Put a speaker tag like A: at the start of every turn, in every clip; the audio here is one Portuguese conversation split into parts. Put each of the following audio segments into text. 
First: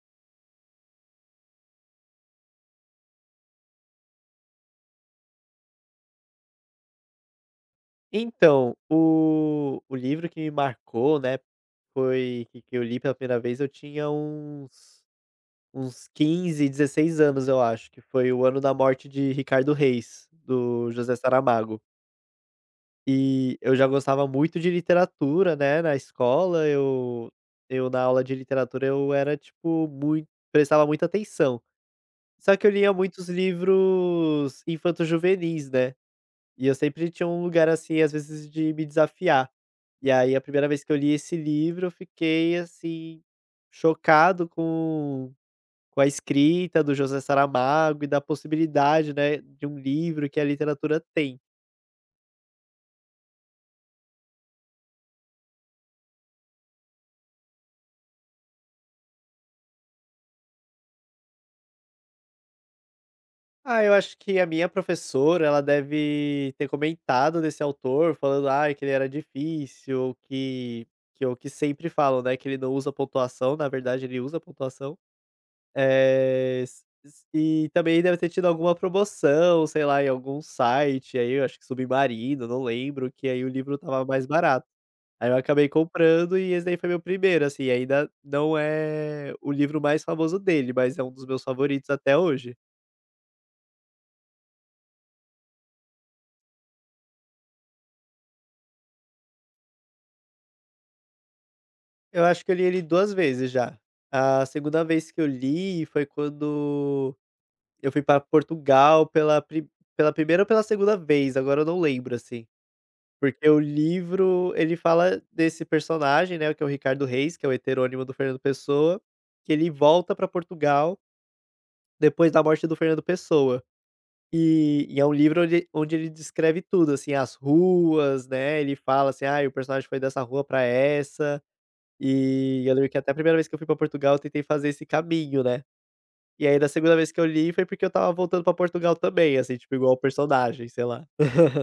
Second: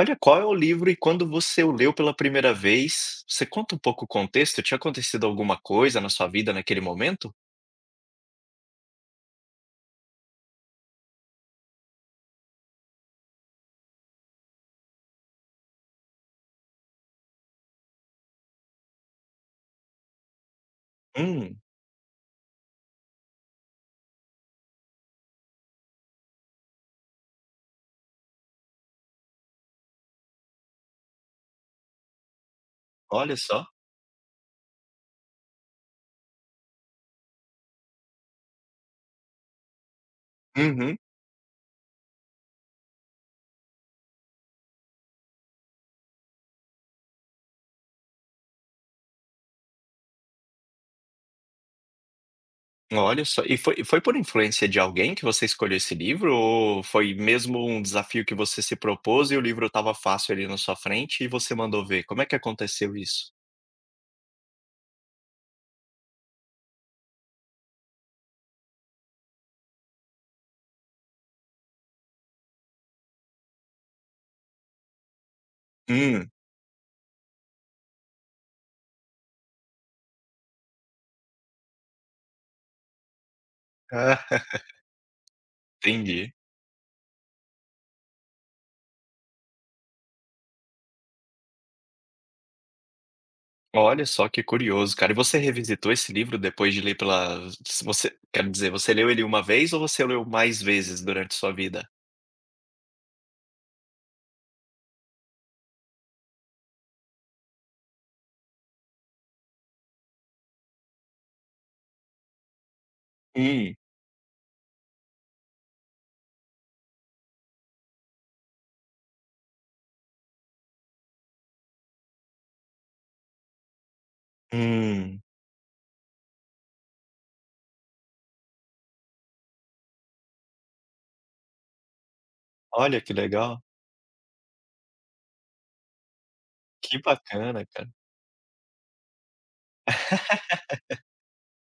A: Olha, qual é o livro e quando você o leu pela primeira vez? Você conta um pouco o contexto? Tinha acontecido alguma coisa na sua vida naquele momento?
B: Então, o livro que me marcou, né, foi que eu li pela primeira vez, eu tinha uns uns 15, 16 anos, eu acho, que foi o ano da morte de Ricardo Reis, do José
A: Hum,
B: Saramago. E eu já gostava muito de literatura, né, na escola, eu na aula de literatura eu era, tipo, muito prestava muita atenção. Só que eu lia muitos
A: olha só.
B: livros infanto-juvenis, né. E eu sempre tinha um lugar, assim, às vezes de me desafiar. E aí a primeira vez que eu
A: Uhum,
B: li esse livro, eu fiquei, assim, chocado com a escrita do José Saramago e da possibilidade, né, de um livro que a literatura tem.
A: olha só. E foi por influência de alguém que você escolheu esse livro ou foi mesmo um desafio que você se propôs e o livro estava fácil ali na sua frente e você mandou ver? Como é que aconteceu isso?
B: Ah, eu acho que a minha professora, ela deve ter comentado desse autor, falando: ah que ele era difícil", ou que é o que sempre falam, né, que ele não usa pontuação, na verdade ele usa pontuação.
A: Hum.
B: Eh, s s E também deve ter tido alguma promoção, sei lá, em algum site, aí eu acho que Submarino, não lembro, que aí o livro estava mais barato. Aí eu acabei
A: Entendi.
B: comprando e esse daí foi meu primeiro, assim, ainda não é o livro mais famoso dele, mas é um dos meus favoritos até hoje.
A: Olha só que curioso, cara. E você revisitou esse livro depois de ler pela se você quero dizer, você leu ele uma vez ou você leu mais vezes durante sua vida?
B: Eu acho que eu li ele 2 vezes já. A segunda vez que eu li foi quando eu fui pra Portugal pela primeira ou pela segunda vez, agora eu não lembro, assim. Porque o
A: Hum.
B: livro, ele fala desse personagem, né, que é o Ricardo Reis, que é o heterônimo do Fernando Pessoa, que ele volta para Portugal depois da morte do Fernando Pessoa. E é um
A: Hum.
B: livro onde ele descreve tudo, assim, as ruas, né, ele fala assim: ah o personagem foi dessa rua pra essa". E eu lembro que
A: Olha
B: até a
A: que
B: primeira vez que eu
A: legal.
B: fui pra Portugal eu tentei fazer esse caminho, né. E aí da segunda
A: Que
B: vez que eu li
A: bacana,
B: foi porque eu
A: cara.
B: estava voltando pra Portugal também, assim, tipo, igual o personagem, sei lá.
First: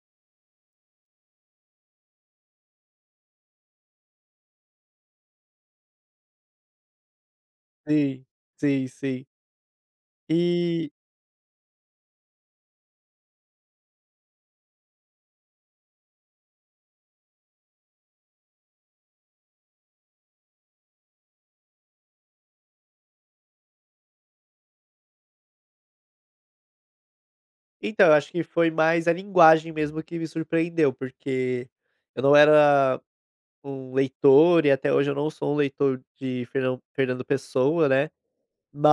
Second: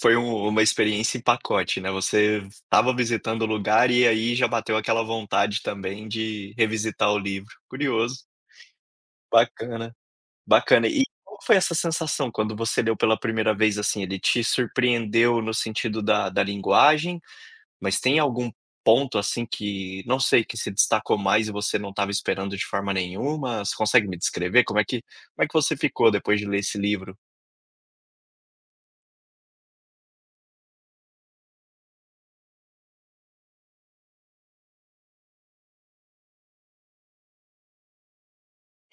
A: Foi um uma experiência em pacote, né. Você estava visitando o lugar e aí já bateu aquela vontade também de revisitar o livro.
B: Sim,
A: Curioso.
B: sim, sim.
A: Bacana, bacana.
B: E
A: E qual foi essa sensação quando você leu pela primeira vez, assim? Ele te surpreendeu no sentido da linguagem? Mas tem algum ponto, assim, que não sei, que se destacou mais e você não estava esperando de forma nenhuma? Você consegue me descrever? Como é que você ficou depois de ler esse livro?
B: então, eu acho que foi mais a linguagem mesmo que me surpreendeu, porque eu não era um leitor e até hoje eu não sou um leitor de Fernando Pessoa, né,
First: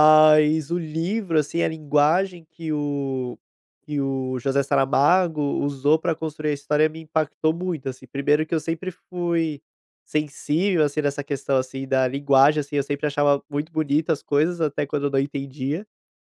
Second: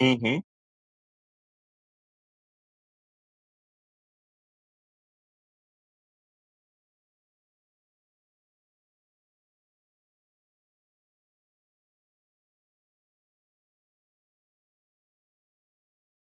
A: Uhum,
B: o livro, assim, a linguagem que o José Saramago usou para construir a história me impactou muito, assim. Primeiro que eu sempre fui sensível, assim, nessa questão, assim, da linguagem, assim, eu sempre achava muito bonito as coisas, até quando eu não entendia.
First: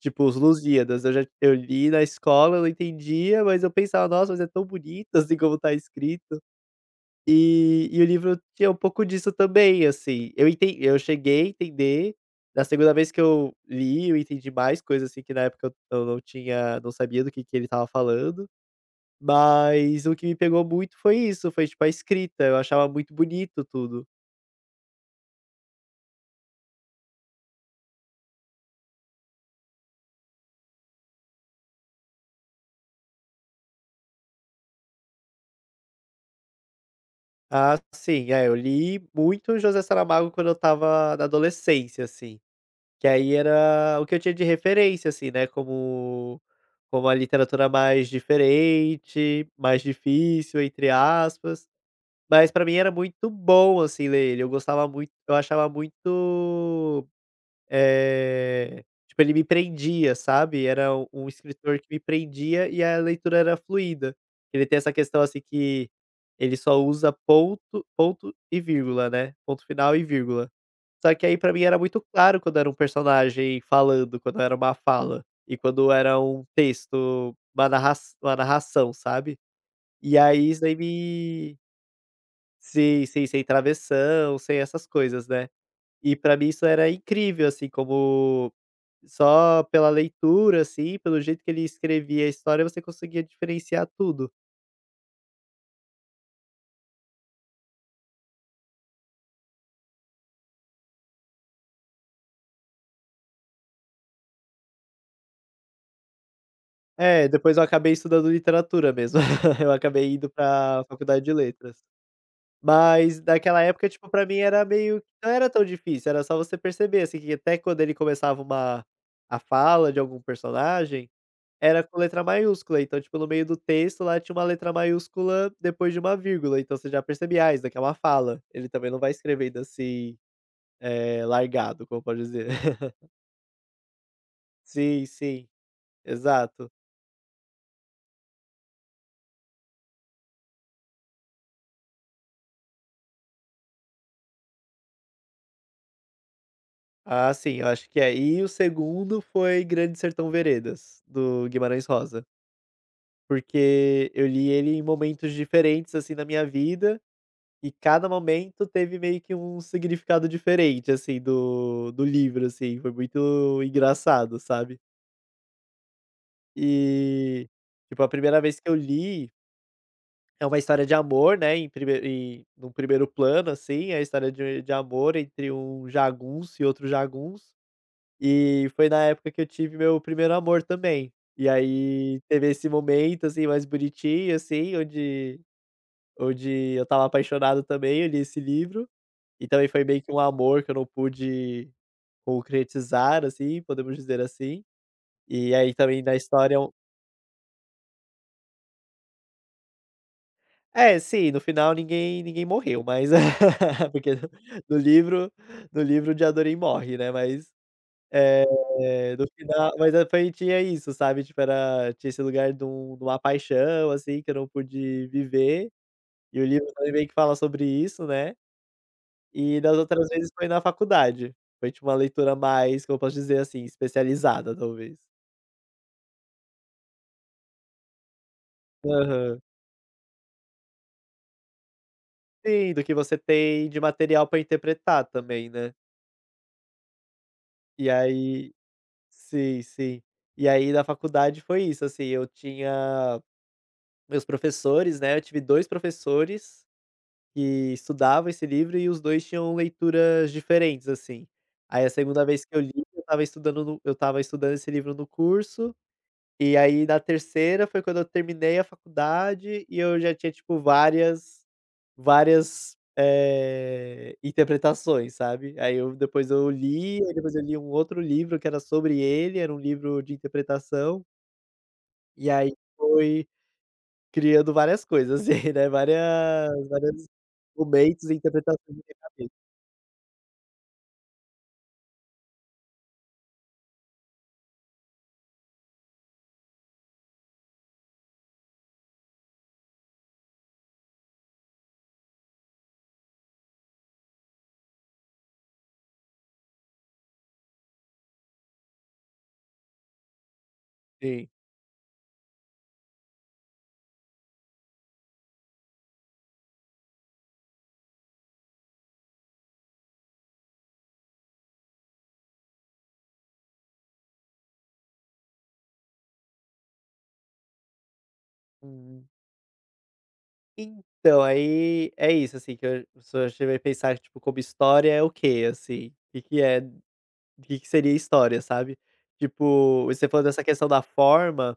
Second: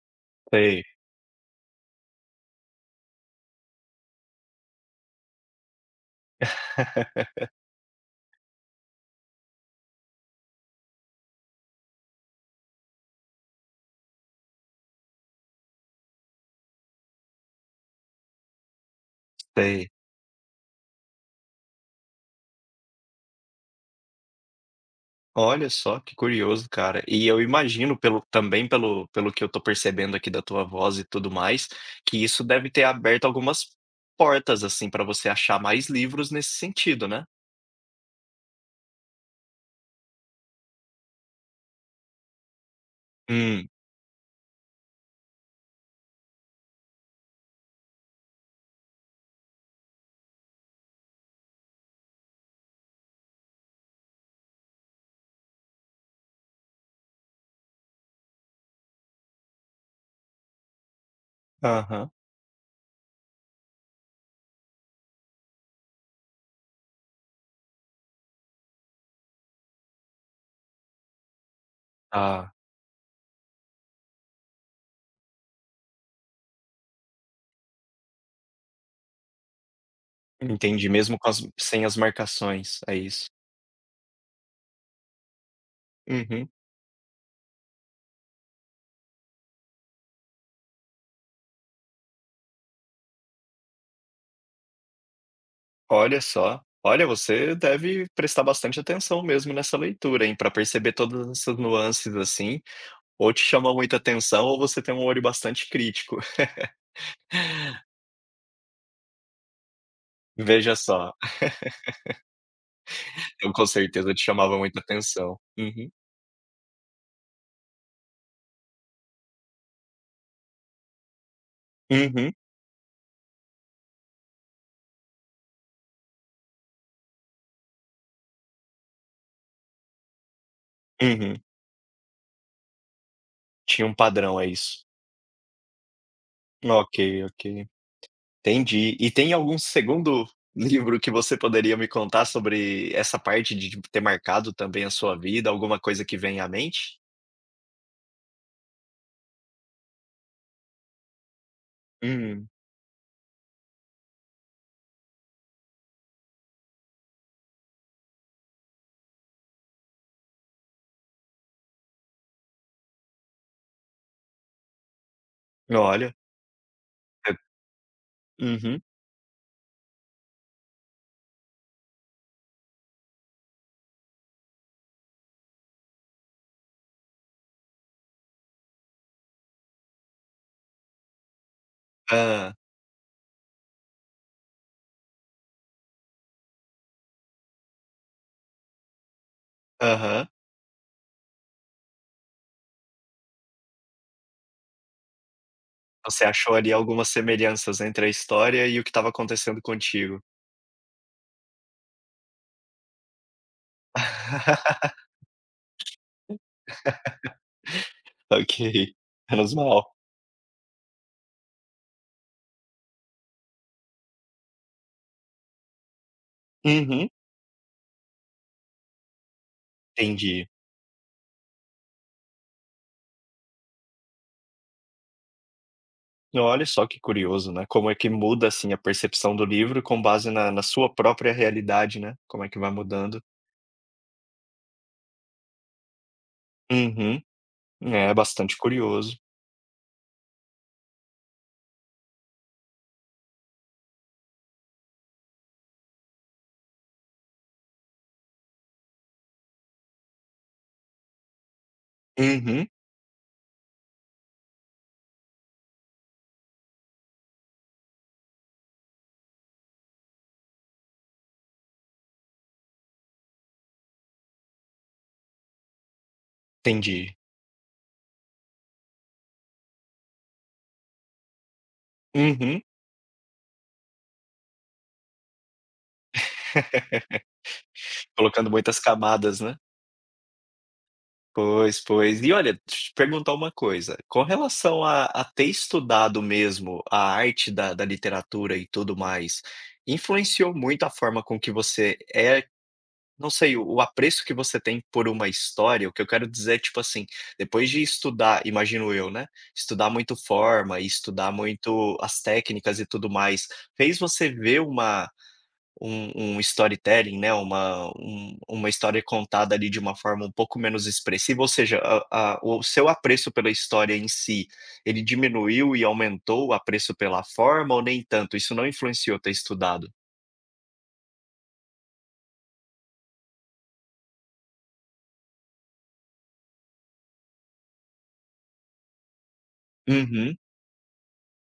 B: Tipo os
A: sei.
B: Lusíadas, eu li na escola, eu não entendia, mas eu pensava: "Nossa, mas é tão bonito, assim, como tá escrito". E o livro tinha um pouco disso também, assim, eu cheguei a entender, na segunda vez que eu li, eu entendi mais coisas, assim, que na época eu não sabia do que ele estava falando,
A: Sei.
B: mas o que me pegou muito foi isso, foi, tipo, a escrita, eu achava muito bonito tudo.
A: Olha só, que curioso, cara. E eu imagino pelo também pelo que eu tô percebendo aqui da tua voz e tudo mais, que isso deve ter aberto algumas portas, assim, pra você achar mais livros nesse sentido, né?
B: Ah, sim, é, eu li muito José Saramago quando eu estava na adolescência, assim. Que aí
A: Hum,
B: era o que eu tinha de referência, assim, né, como a literatura mais diferente, mais difícil, entre aspas, mas pra mim era muito bom, assim, ler ele, eu gostava muito eu achava muito eh, tipo, ele me prendia, sabe, era um escritor que me
A: aham.
B: prendia e a leitura era fluida. Ele tem essa questão, assim, que ele só usa ponto, ponto e vírgula, né, ponto final e vírgula. Só que aí pra mim era muito claro
A: Ah,
B: quando era um personagem falando, quando era uma fala e quando era um texto, uma narração, sabe. E aí isso aí
A: entendi, mesmo com as
B: me
A: sem as marcações, é
B: sim, sim,
A: isso.
B: sem travessão, sem essas coisas, né. E pra
A: Uhum.
B: mim isso era incrível, assim, como só pela leitura, assim, pelo jeito que ele escrevia a história, você conseguia diferenciar tudo.
A: Olha só. Olha, você deve prestar bastante atenção mesmo nessa leitura, hein, para perceber todas essas nuances, assim, ou te chama muita atenção ou você tem um olho bastante crítico.
B: É, depois eu acabei estudando literatura mesmo. Eu acabei indo
A: Veja
B: pra
A: só,
B: faculdade de letras. Mas
A: eu
B: naquela
A: com
B: época, tipo,
A: certeza te
B: pra mim
A: chamava
B: era
A: muita
B: meio não
A: atenção.
B: era tão
A: Uhum.
B: difícil, era só você perceber, assim, que até quando ele começava uma a fala de algum personagem era com letra
A: Uhum,
B: maiúscula, então, tipo, no meio do texto lá tinha uma letra maiúscula depois de uma vírgula, então você já percebia: "Ah, isso daqui é uma fala". Ele também não vai escrevendo assim,
A: uhum.
B: largado, como pode dizer.
A: Tinha um padrão, é isso.
B: Sim, sim, exato.
A: Ok, ok. Entendi. E tem algum segundo livro que você poderia me contar sobre essa parte de ter marcado também a sua vida, alguma coisa que vem à mente?
B: Ah, sim, eu acho que é. E o segundo foi Grande Sertão Veredas, do Guimarães Rosa,
A: Hum,
B: porque eu li ele em momentos diferentes, assim, na minha vida, e cada momento teve meio que um significado diferente, assim, do do livro, assim, foi muito engraçado, sabe.
A: olha, é
B: E, tipo, a primeira vez que eu
A: uhum.
B: li, é uma história de amor, né, em prime em num primeiro plano, assim, é a história de amor entre um jagunço e outro jagunço, e foi na época que eu tive meu primeiro amor também. E aí teve esse momento, assim, mais bonitinho, assim, onde eu estava apaixonado também, eu li esse livro, e também foi meio que um
A: Aham.
B: amor que eu não pude concretizar, assim, podemos dizer assim. E aí também na
A: Você
B: história
A: achou
B: é um,
A: ali algumas semelhanças entre a história e o que estava acontecendo contigo.
B: é, sim, no final ninguém morreu, mas porque no no livro no livro o Jadorim morre, né, mas,
A: Ok,
B: eh, no
A: menos
B: final
A: mal.
B: mas a foi tinha isso, sabe, tipo, era tinha esse lugar de um de uma paixão, assim, que eu não pude viver, e o livro também meio
A: Uhum,
B: que fala sobre isso, né, e das outras vezes foi
A: entendi.
B: na faculdade. Foi, tipo, uma leitura mais, como eu posso dizer, assim, especializada, talvez.
A: Olha só que curioso, né, como é que muda, assim, a percepção
B: Aham.
A: do livro com base na sua própria realidade, né, como é que vai
B: Sim, do que você
A: mudando.
B: tem de material para interpretar também, né.
A: Uhum.
B: E
A: É
B: aí
A: bastante curioso.
B: sim, sim. E aí na faculdade foi isso, assim, eu tinha meus professores, né, eu tive 2 professores que estudavam esse livro e os 2 tinham leituras diferentes, assim. Aí a segunda vez que eu
A: Uhum,
B: li, eu estava estudando esse livro no curso, e aí na terceira foi quando eu terminei a faculdade e eu já tinha, tipo, várias várias, interpretações, sabe. Aí eu depois eu li, aí
A: entendi.
B: depois eu li um outro livro que era sobre ele, era um livro de interpretação, e aí
A: Uhum.
B: foi criando várias coisas assim, né, várias momentos e
A: Colocando
B: interpretações na
A: muitas
B: minha cabeça.
A: camadas, né. Pois, pois. E olha, deixa eu te perguntar uma coisa, com relação a ter estudado mesmo a arte da literatura e tudo mais, influenciou muito a forma com que você é não sei, o apreço que você tem por uma história, o que eu quero dizer é, tipo assim, depois de estudar, imagino eu, né, estudar muito forma e
B: Sim.
A: estudar muito as técnicas e tudo mais, fez você ver uma um storytelling, né, uma um uma história contada ali de uma forma um pouco menos expressiva, ou seja, a o seu apreço pela história em si, ele diminuiu e aumentou o apreço pela forma ou nem tanto? Isso não
B: Uhum.
A: influenciou ter estudado?
B: Então, aí é isso, assim, que eu se eu cheguei a pensar, tipo, como história é o quê, assim? O que que seria história, sabe. Tipo, você falando
A: Uhum,
B: dessa questão da forma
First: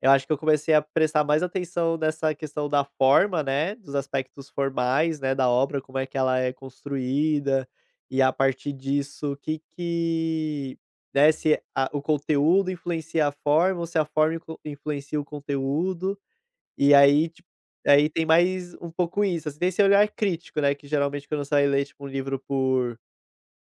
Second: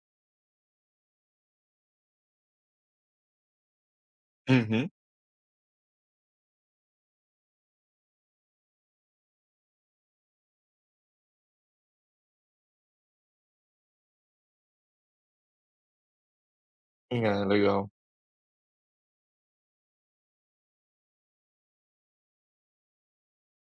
B: eu acho que eu comecei a prestar mais atenção nessa questão da forma, né, dos aspectos
A: uhum.
B: formais, né, da obra, como é que ela é construída, e a partir disso, o que né, se a o conteúdo influencia a forma ou se a forma influencia o conteúdo. E aí,
A: Ah,
B: tipo,
A: legal.
B: aí tem mais um pouco isso, assim, tem esse olhar crítico, né, que geralmente quando você vai ler, tipo, um livro por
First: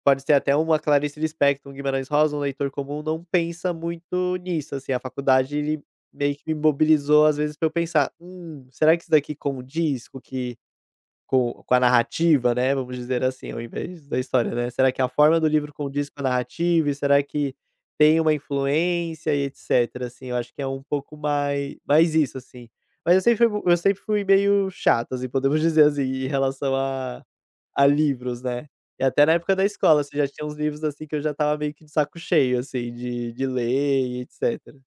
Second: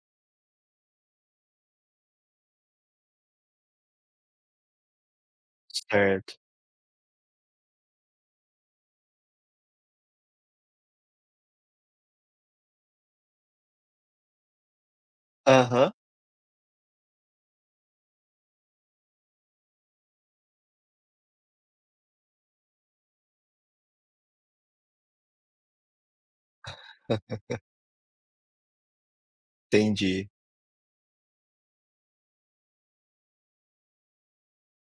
B: pode ser até uma Clarice Lispector, um Guimarães Rosa, um leitor comum não pensa muito nisso, assim, a faculdade ele
A: Certo.
B: meio que me mobilizou às vezes pra eu pensar: será que isso daqui condiz com o que com a narrativa, né", vamos dizer assim, ao invés da história, né. Será que a forma do livro
A: Aham.
B: condiz com a narrativa e será que tem uma influência e etcétera, assim, eu acho que é um pouco mais isso, assim. Mas eu sempre fui meio chato, assim, podemos dizer assim, em relação a livros, né. E até na época da escola, você já
A: Entendi,
B: tinha uns livros, assim, que eu já estava meio que de saco cheio, assim, de ler e etcétera.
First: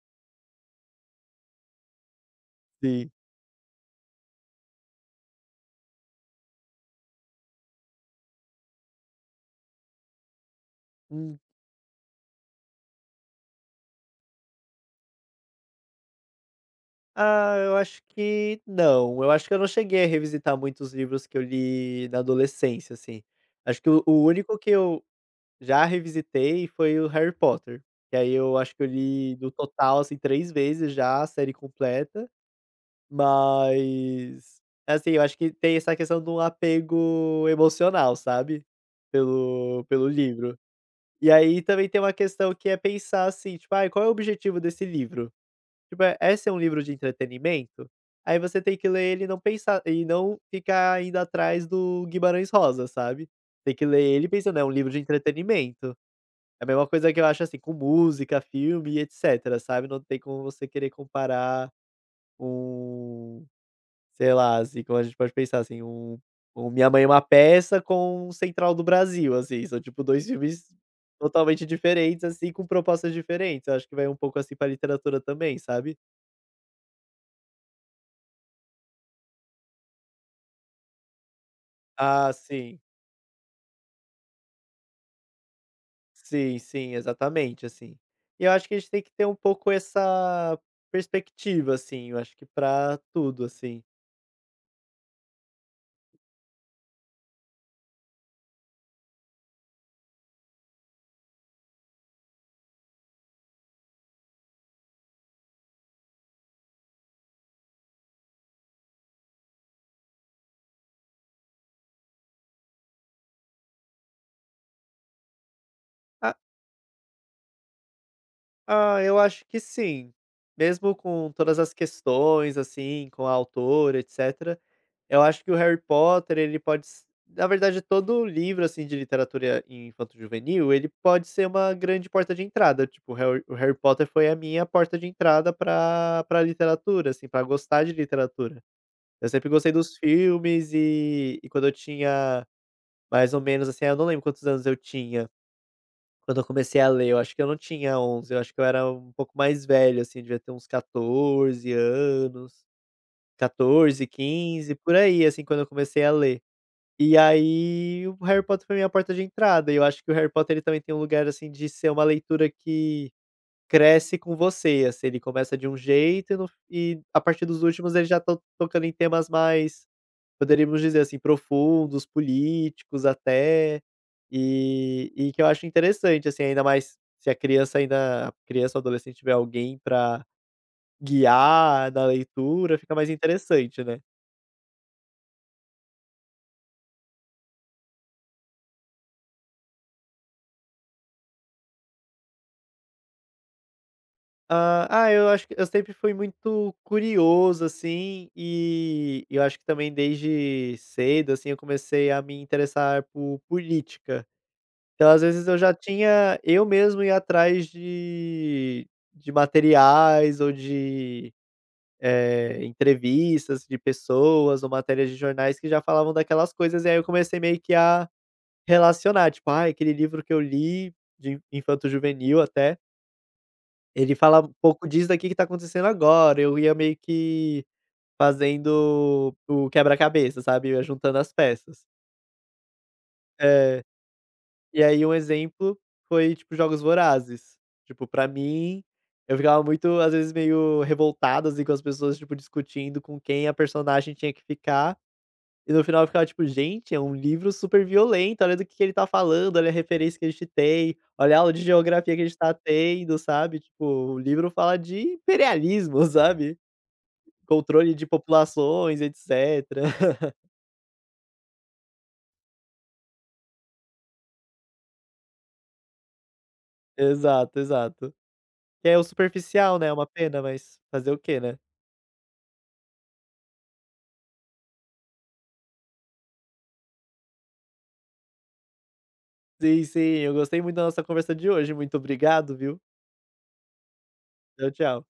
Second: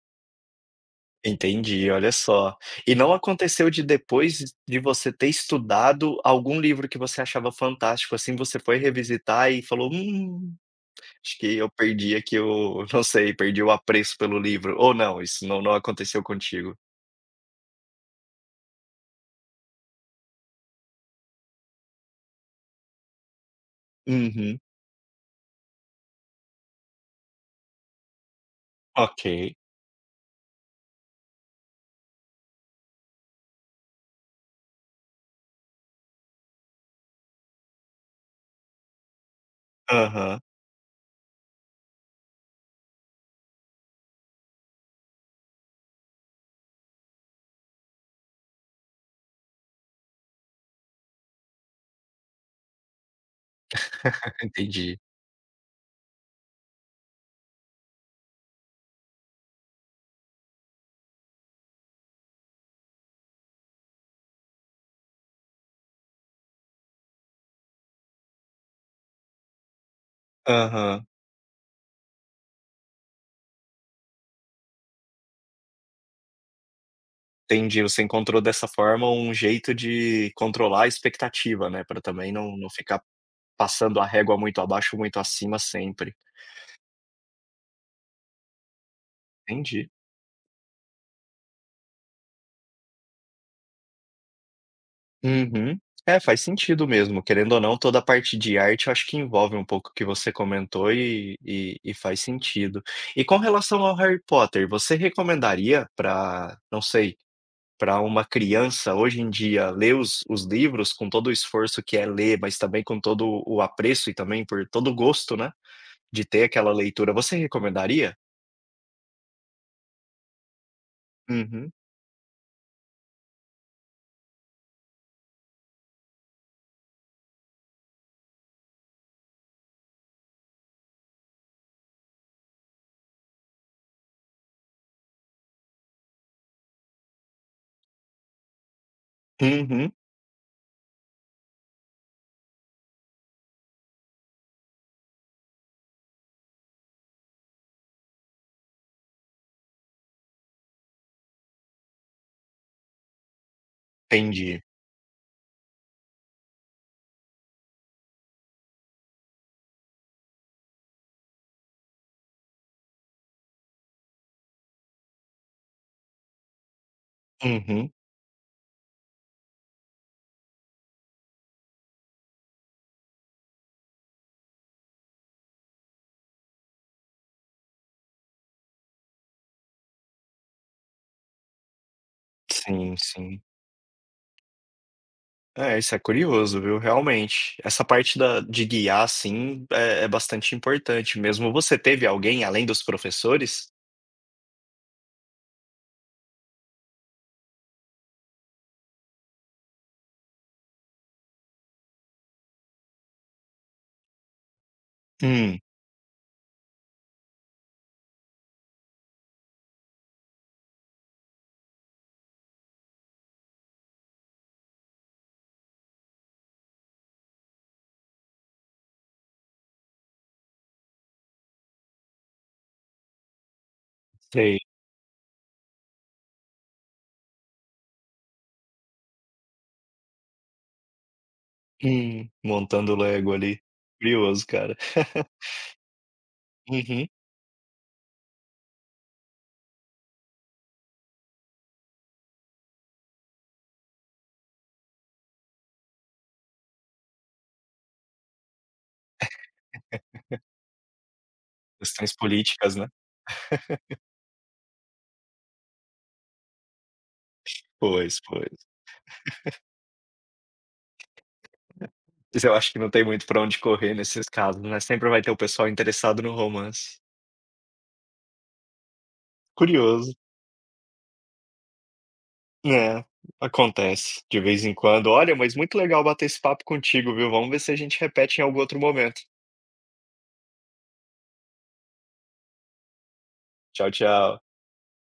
A: entendi, olha só. E
B: Sim.
A: não aconteceu de depois de você ter estudado algum livro que você achava fantástico, assim, você foi revisitar e falou". Acho
B: Hum.
A: que eu perdi aqui o não sei, perdi o apreço pelo livro, ou não, isso não aconteceu contigo?
B: Ah, eu acho que não, eu acho que eu não cheguei a revisitar muitos livros que eu li na adolescência, assim. Acho que o único
A: Uhum,
B: que eu já revisitei foi o Harry Potter, que aí eu acho que eu li no
A: ok.
B: total, assim, 3 vezes já a série completa. Mas, assim, eu acho que tem essa questão de um apego emocional, sabe, pelo
A: Aham,
B: livro. E aí também tem uma questão que é pensar, assim, tipo: "Ai, qual é o objetivo desse livro?". Tipo, é ser um livro de entretenimento? Aí você tem que ler ele e não pensar e não ficar indo atrás do Guimarães Rosa, sabe. Tem que ler ele pensando: "É um livro de
A: entendi.
B: entretenimento". É a mesma coisa que eu acho, assim, com música, filme e etcétera, sabe. Não tem como você querer comparar um sei lá, assim, como a gente pode pensar, assim, um Minha Mãe é uma Peça com um Central do Brasil, assim, são tipo 2 filmes
A: Aham,
B: totalmente diferentes, assim, com propostas diferentes. Eu acho que vai um pouco, assim, pra literatura também, sabe.
A: entendi, você encontrou dessa forma um jeito de controlar a expectativa, né, para
B: Ah,
A: também não
B: sim.
A: ficar passando a régua muito abaixo, muito acima sempre.
B: Sim, sim, exatamente, assim. E eu acho que a gente tem que ter um pouco
A: Entendi.
B: essa perspectiva, assim, eu acho que pra tudo, assim.
A: Uhum. É, faz sentido mesmo. Querendo ou não, toda a parte de arte, eu acho que envolve um pouco o que você comentou e faz sentido. E com relação ao Harry Potter, você recomendaria para, não sei, para uma criança hoje em dia ler os livros com todo o esforço que é ler, mas também com todo o apreço e também por todo o gosto, né, de
B: Ah
A: ter aquela leitura, você recomendaria?
B: ah, eu acho que sim. Mesmo com todas
A: Uhum.
B: as questões, assim, com a autora, etc. Eu acho que o Harry Potter, ele pode s na verdade, todo livro, assim, de literatura infanto-juvenil, ele pode ser uma grande porta de entrada, tipo, o Harry Potter foi a minha porta de entrada pra literatura, assim, pra gostar de literatura. Eu sempre gostei
A: Uhum.
B: dos filmes e quando eu tinha mais ou menos, assim, eu não lembro quantos anos eu tinha quando eu comecei a ler, eu acho que eu não tinha 11. Eu acho que eu era um pouco mais velho, assim, devia ter uns 14 anos, 14,
A: Entendi.
B: quinze, por aí, assim, quando eu comecei a ler. E aí o Harry Potter foi minha porta de entrada, e eu acho que o Harry Potter ele também tem um lugar, assim, de ser uma leitura que cresce com você, assim, ele começa de um jeito e no e a partir dos
A: Uhum.
B: últimos ele já estão tocando em temas mais, poderíamos dizer assim, profundos, políticos até, e que eu acho interessante, assim, ainda mais se a criança ou adolescente tiver alguém pra guiar na leitura, fica
A: Sim,
B: mais
A: sim.
B: interessante, né.
A: É, isso é curioso, viu, realmente. Essa parte da de guiar, assim, é é bastante importante mesmo. Você teve alguém além dos professores?
B: Ah, eu acho que eu sempre fui muito curioso, assim, e eu acho que também desde cedo, assim, eu comecei a me interessar por política. Então, às vezes, eu
A: Hum,
B: já tinha eu mesmo ia atrás de materiais ou de, entrevistas de pessoas ou matérias de jornais que já falavam daquelas coisas, e aí eu comecei meio que a relacionar, tipo: "Ah, aquele livro que eu li de infanto-juvenil até, ele fala um
A: sei.
B: pouco disso daqui que tá acontecendo agora, eu ia meio que fazendo o quebra-cabeça, sabe, eu ia juntando as peças.
A: Montando Lego ali.
B: É.
A: Curioso, cara.
B: E aí um exemplo foi, tipo, Jogos
A: Uhum.
B: Vorazes. Tipo, pra mim, eu ficava muito, às vezes, meio revoltado, assim, com as pessoas, tipo, discutindo com quem a personagem tinha que ficar. E no final eu ficava tipo: "Gente, é um livro super violento, olha do que ele tá falando, olha a referência que a gente tem, olha a aula de
A: Questões
B: geografia que a gente tá
A: políticas, né.
B: tendo", sabe, tipo, o livro fala de imperialismo, sabe, controle de
A: Pois, pois.
B: populações, etcétera.
A: Mas eu acho que não tem muito pra onde correr nesses casos, né, sempre vai ter o pessoal interessado no romance.
B: Exato, exato. Que é o superficial, né, é uma
A: Curioso.
B: pena, mas fazer o quê, né.
A: É, acontece de vez em quando. Olha, mas muito legal bater esse papo contigo, viu. Vamos ver se a gente repete em algum outro momento.
B: Sim, sim, eu gostei muito da nossa conversa de hoje, muito obrigado, viu.
A: Tchau, tchau.
B: Tchau, tchau.